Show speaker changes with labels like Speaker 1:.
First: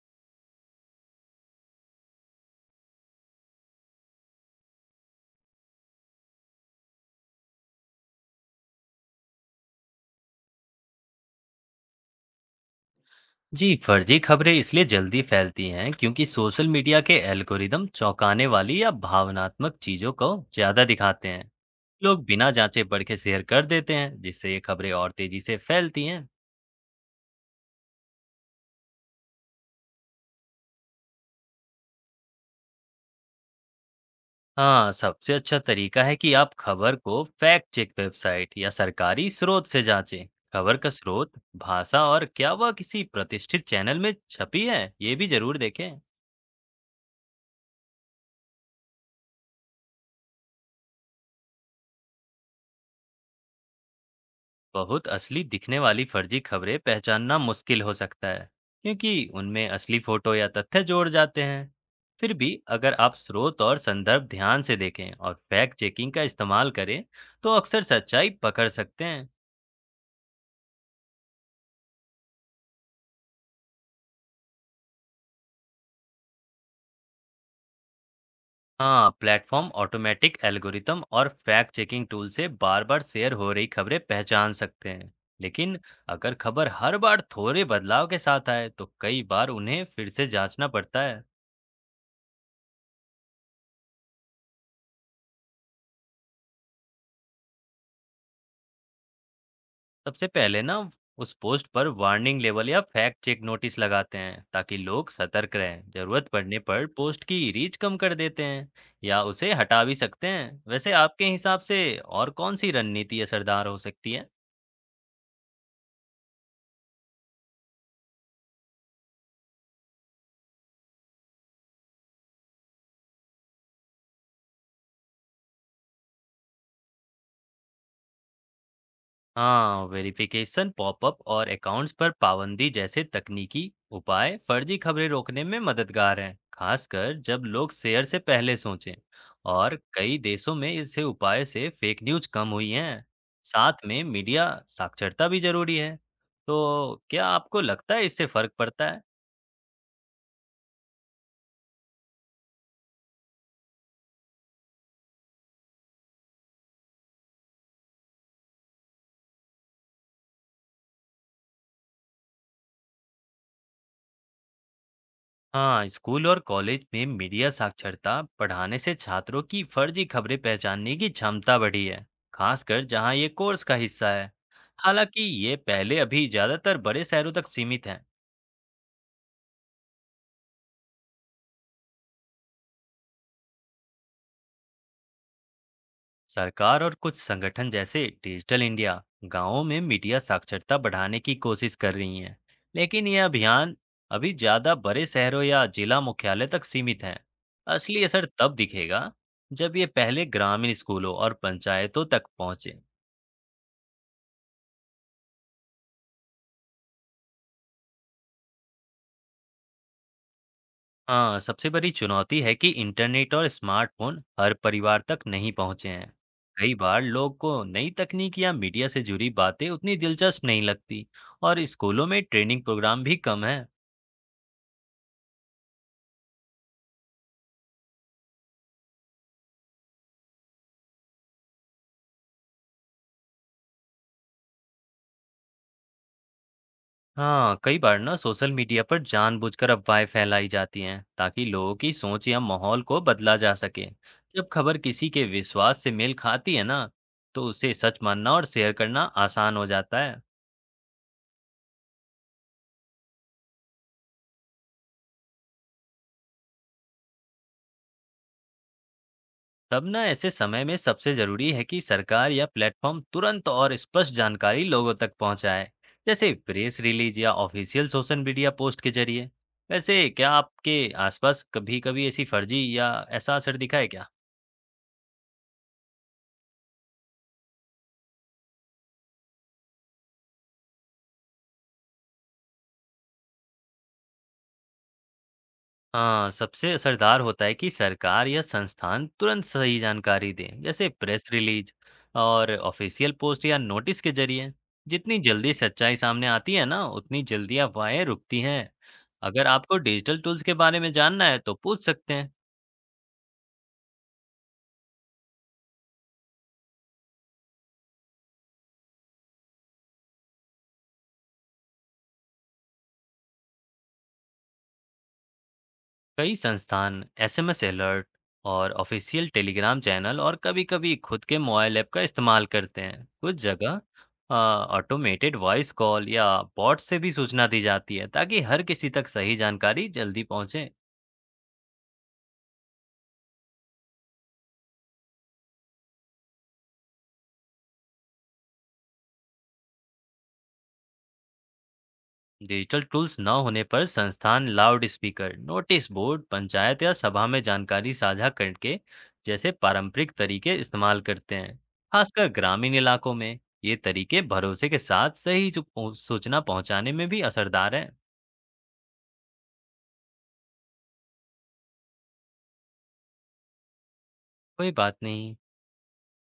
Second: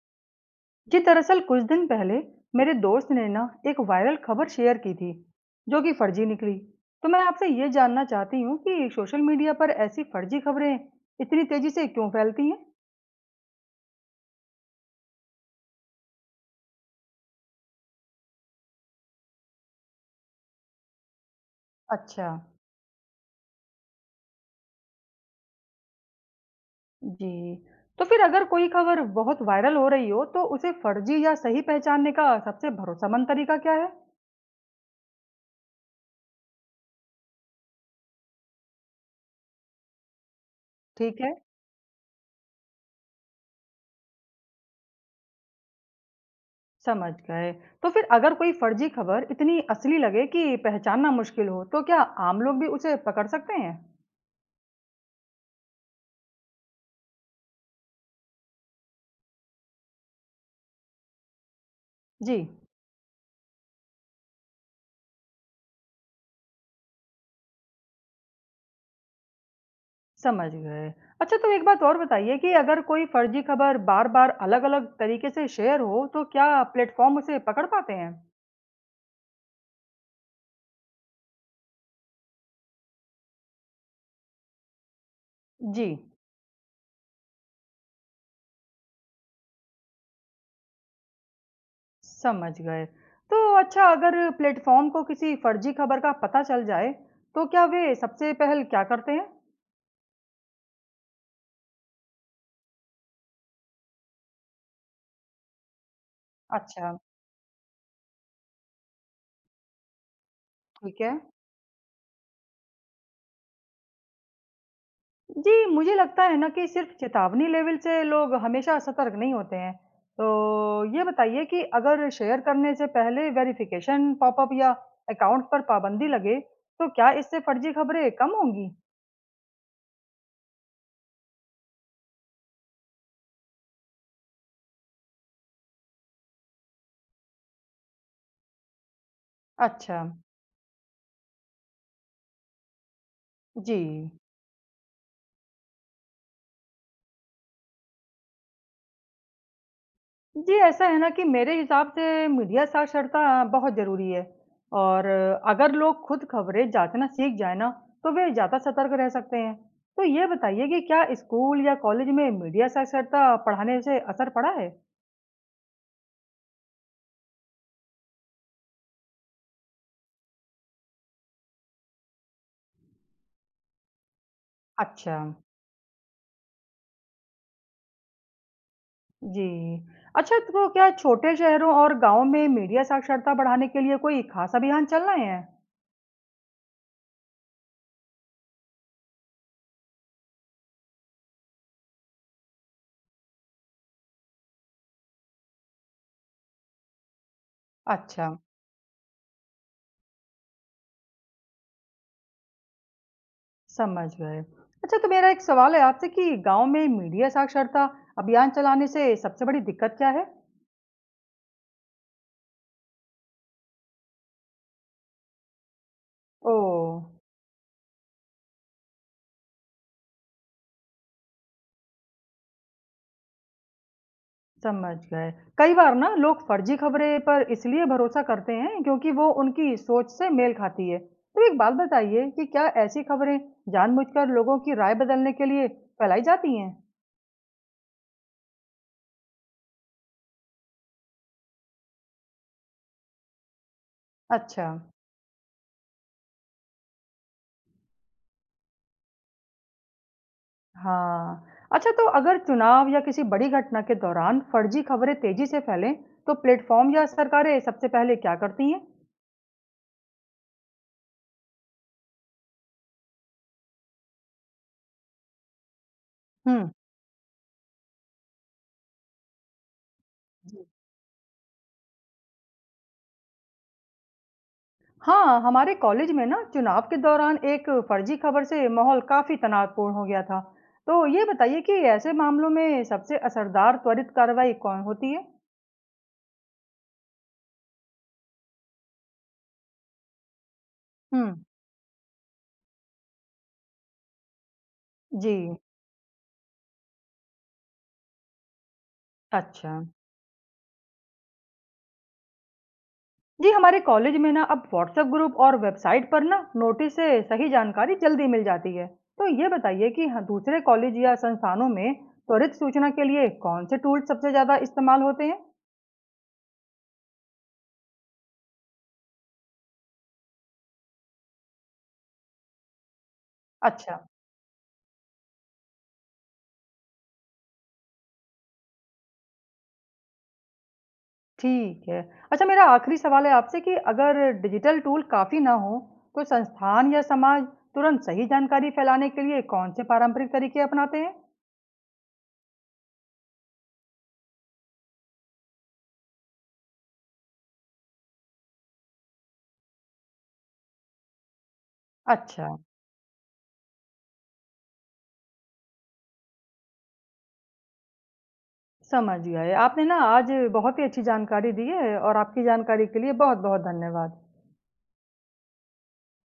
Speaker 1: जी दरअसल कुछ दिन पहले मेरे दोस्त ने ना एक वायरल खबर शेयर की थी जो कि फर्जी निकली। तो मैं आपसे ये जानना चाहती हूँ कि सोशल मीडिया पर ऐसी फर्जी खबरें इतनी तेजी से क्यों फैलती हैं।
Speaker 2: जी, फर्जी खबरें इसलिए जल्दी फैलती हैं क्योंकि सोशल मीडिया के एल्गोरिदम चौंकाने वाली या भावनात्मक चीजों को ज्यादा दिखाते हैं। लोग
Speaker 1: अच्छा।
Speaker 2: बिना जांचे परखे शेयर कर देते हैं, जिससे ये खबरें और तेजी से फैलती हैं।
Speaker 1: जी। तो फिर अगर कोई खबर बहुत वायरल हो रही हो, तो उसे फर्जी या सही पहचानने का सबसे भरोसेमंद तरीका क्या है?
Speaker 2: हाँ, सबसे अच्छा तरीका है कि आप खबर को फैक्ट चेक वेबसाइट या सरकारी स्रोत से जांचें। खबर का
Speaker 1: ठीक
Speaker 2: स्रोत,
Speaker 1: है।
Speaker 2: भाषा और क्या वह किसी प्रतिष्ठित चैनल में छपी है, ये भी जरूर देखें।
Speaker 1: समझ गए। तो फिर अगर कोई फर्जी खबर इतनी असली लगे कि पहचानना मुश्किल हो, तो क्या आम लोग भी उसे पकड़ सकते हैं?
Speaker 2: बहुत असली दिखने वाली फर्जी खबरें पहचानना मुश्किल हो सकता है क्योंकि उनमें असली फोटो या तथ्य जोड़ जाते हैं। फिर
Speaker 1: जी।
Speaker 2: भी अगर आप स्रोत और संदर्भ ध्यान से देखें और फैक्ट चेकिंग का इस्तेमाल करें तो अक्सर सच्चाई पकड़ सकते हैं।
Speaker 1: समझ गए। अच्छा, तो एक बात और बताइए कि अगर कोई फर्जी खबर बार-बार अलग-अलग तरीके से शेयर हो, तो क्या प्लेटफ़ॉर्म उसे पकड़ पाते हैं?
Speaker 2: हाँ, प्लेटफॉर्म ऑटोमेटिक एल्गोरिथम और फैक्ट चेकिंग टूल से बार बार शेयर हो रही खबरें पहचान सकते हैं, लेकिन
Speaker 1: जी।
Speaker 2: अगर खबर हर बार थोड़े बदलाव के साथ आए तो कई बार उन्हें फिर से जांचना पड़ता है।
Speaker 1: समझ गए। तो अच्छा, अगर प्लेटफ़ॉर्म को किसी फर्जी खबर का पता चल जाए, तो क्या वे सबसे पहल क्या करते हैं?
Speaker 2: सबसे पहले ना उस पोस्ट पर वार्निंग लेबल या फैक्ट चेक नोटिस लगाते हैं ताकि लोग सतर्क रहें। जरूरत पड़ने पर
Speaker 1: अच्छा।
Speaker 2: पोस्ट की रीच कम कर देते हैं या उसे हटा भी सकते हैं। वैसे
Speaker 1: ठीक है।
Speaker 2: आपके हिसाब से और कौन सी रणनीति असरदार हो सकती है?
Speaker 1: जी, मुझे लगता है ना कि सिर्फ़ चेतावनी लेवल से लोग हमेशा सतर्क नहीं होते हैं। तो ये बताइए कि अगर शेयर करने से पहले वेरिफ़िकेशन पॉपअप या अकाउंट पर पाबंदी लगे, तो क्या इससे फ़र्ज़ी खबरें कम होंगी?
Speaker 2: हाँ, वेरिफिकेशन पॉपअप और अकाउंट्स पर पाबंदी जैसे तकनीकी उपाय फर्जी खबरें रोकने में मददगार हैं, खासकर जब लोग शेयर से पहले सोचें। और
Speaker 1: अच्छा।
Speaker 2: कई देशों में इससे उपाय से फेक न्यूज कम हुई हैं।
Speaker 1: जी।
Speaker 2: साथ में मीडिया साक्षरता भी जरूरी है। तो क्या आपको लगता है इससे फर्क पड़ता है?
Speaker 1: जी, ऐसा है ना कि मेरे हिसाब से मीडिया साक्षरता बहुत ज़रूरी है। और अगर लोग खुद खबरें जाँचना सीख जाएँ ना, तो वे ज़्यादा सतर्क रह सकते हैं। तो ये बताइए कि क्या स्कूल या कॉलेज में मीडिया साक्षरता पढ़ाने से असर पड़ा है?
Speaker 2: हाँ, स्कूल और कॉलेज में मीडिया साक्षरता पढ़ाने से छात्रों की फर्जी खबरें पहचानने की क्षमता बढ़ी है, खासकर जहाँ ये कोर्स का हिस्सा है।
Speaker 1: अच्छा।
Speaker 2: हालांकि ये पहले अभी ज़्यादातर बड़े शहरों तक सीमित है।
Speaker 1: जी। अच्छा, तो क्या छोटे शहरों और गाँव में मीडिया साक्षरता बढ़ाने के लिए कोई खास अभियान चल रहे हैं?
Speaker 2: सरकार और कुछ संगठन जैसे डिजिटल इंडिया गांवों में मीडिया साक्षरता बढ़ाने की कोशिश कर रही हैं, लेकिन यह अभियान अभी ज़्यादा बड़े शहरों या जिला मुख्यालय तक सीमित है। असली असर
Speaker 1: अच्छा।
Speaker 2: तब दिखेगा जब ये पहले ग्रामीण स्कूलों और पंचायतों तक पहुंचे।
Speaker 1: समझ गए। अच्छा, तो मेरा एक सवाल है आपसे कि गाँव में मीडिया साक्षरता अभियान चलाने से सबसे बड़ी दिक्कत क्या है?
Speaker 2: हाँ, सबसे बड़ी चुनौती है कि इंटरनेट और स्मार्टफ़ोन हर परिवार तक नहीं पहुँचे हैं। कई
Speaker 1: ओह!
Speaker 2: बार लोग को नई तकनीक या मीडिया से जुड़ी बातें उतनी दिलचस्प नहीं लगती और स्कूलों में ट्रेनिंग प्रोग्राम भी कम है।
Speaker 1: समझ गए। कई बार ना लोग फर्जी खबरें पर इसलिए भरोसा करते हैं क्योंकि वो उनकी सोच से मेल खाती है। तो एक बात बताइए कि क्या ऐसी खबरें जानबूझकर लोगों की राय बदलने के लिए फैलाई जाती हैं?
Speaker 2: हाँ, कई बार ना सोशल मीडिया पर जानबूझकर अफवाहें फैलाई जाती हैं ताकि लोगों की सोच या माहौल को बदला जा सके। जब
Speaker 1: अच्छा।
Speaker 2: खबर किसी के विश्वास से मेल खाती है ना, तो उसे सच मानना और शेयर करना आसान हो जाता है।
Speaker 1: हाँ, अच्छा, तो अगर चुनाव या किसी बड़ी घटना के दौरान फर्जी खबरें तेजी से फैलें, तो प्लेटफॉर्म या सरकारें सबसे पहले क्या करती हैं?
Speaker 2: तब ना ऐसे समय में सबसे जरूरी है कि सरकार या प्लेटफॉर्म तुरंत और स्पष्ट जानकारी लोगों तक पहुंचाए, जैसे
Speaker 1: हम्म।
Speaker 2: प्रेस रिलीज या ऑफिशियल सोशल मीडिया पोस्ट के जरिए। वैसे क्या
Speaker 1: जी।
Speaker 2: आपके आसपास कभी कभी ऐसी फर्जी या ऐसा असर दिखा है क्या?
Speaker 1: हाँ, हमारे कॉलेज में ना चुनाव के दौरान एक फर्जी खबर से माहौल काफी तनावपूर्ण हो गया था। तो ये बताइए कि ऐसे मामलों में सबसे असरदार त्वरित कार्रवाई कौन होती है?
Speaker 2: हाँ, सबसे असरदार होता है कि सरकार या संस्थान तुरंत सही जानकारी दें, जैसे प्रेस
Speaker 1: हम्म।
Speaker 2: रिलीज और ऑफिशियल पोस्ट या नोटिस के जरिए। जितनी
Speaker 1: जी।
Speaker 2: जल्दी सच्चाई सामने आती है ना, उतनी जल्दी अफवाहें रुकती हैं। अगर आपको
Speaker 1: अच्छा।
Speaker 2: डिजिटल टूल्स के बारे में जानना है, तो पूछ सकते हैं।
Speaker 1: जी, हमारे कॉलेज में ना अब व्हाट्सएप ग्रुप और वेबसाइट पर ना नोटिस से सही जानकारी जल्दी मिल जाती है। तो ये बताइए कि हाँ, दूसरे कॉलेज या संस्थानों में त्वरित सूचना के लिए कौन से टूल सबसे ज़्यादा इस्तेमाल होते हैं?
Speaker 2: कई संस्थान एसएमएस अलर्ट और ऑफिशियल टेलीग्राम चैनल और कभी-कभी खुद के मोबाइल ऐप का इस्तेमाल करते हैं। कुछ जगह
Speaker 1: अच्छा।
Speaker 2: ऑटोमेटेड वॉइस कॉल या बॉट से भी सूचना दी जाती है ताकि हर किसी तक सही जानकारी जल्दी पहुंचे।
Speaker 1: ठीक है। अच्छा, मेरा आखिरी सवाल है आपसे कि अगर डिजिटल टूल काफ़ी ना हो, तो संस्थान या समाज तुरंत सही जानकारी फैलाने के लिए कौन से पारंपरिक तरीके अपनाते हैं?
Speaker 2: डिजिटल टूल्स न होने पर संस्थान loudspeaker, notice board, panchayat या सभा में जानकारी साझा करके जैसे पारंपरिक तरीके इस्तेमाल करते हैं, खासकर
Speaker 1: अच्छा,
Speaker 2: ग्रामीण इलाकों में। ये तरीके भरोसे के साथ सही सूचना पहुंचाने में भी असरदार हैं।
Speaker 1: समझ गए आपने ना, आज बहुत ही अच्छी जानकारी दी है। और आपकी जानकारी के लिए बहुत बहुत धन्यवाद।
Speaker 2: कोई बात नहीं।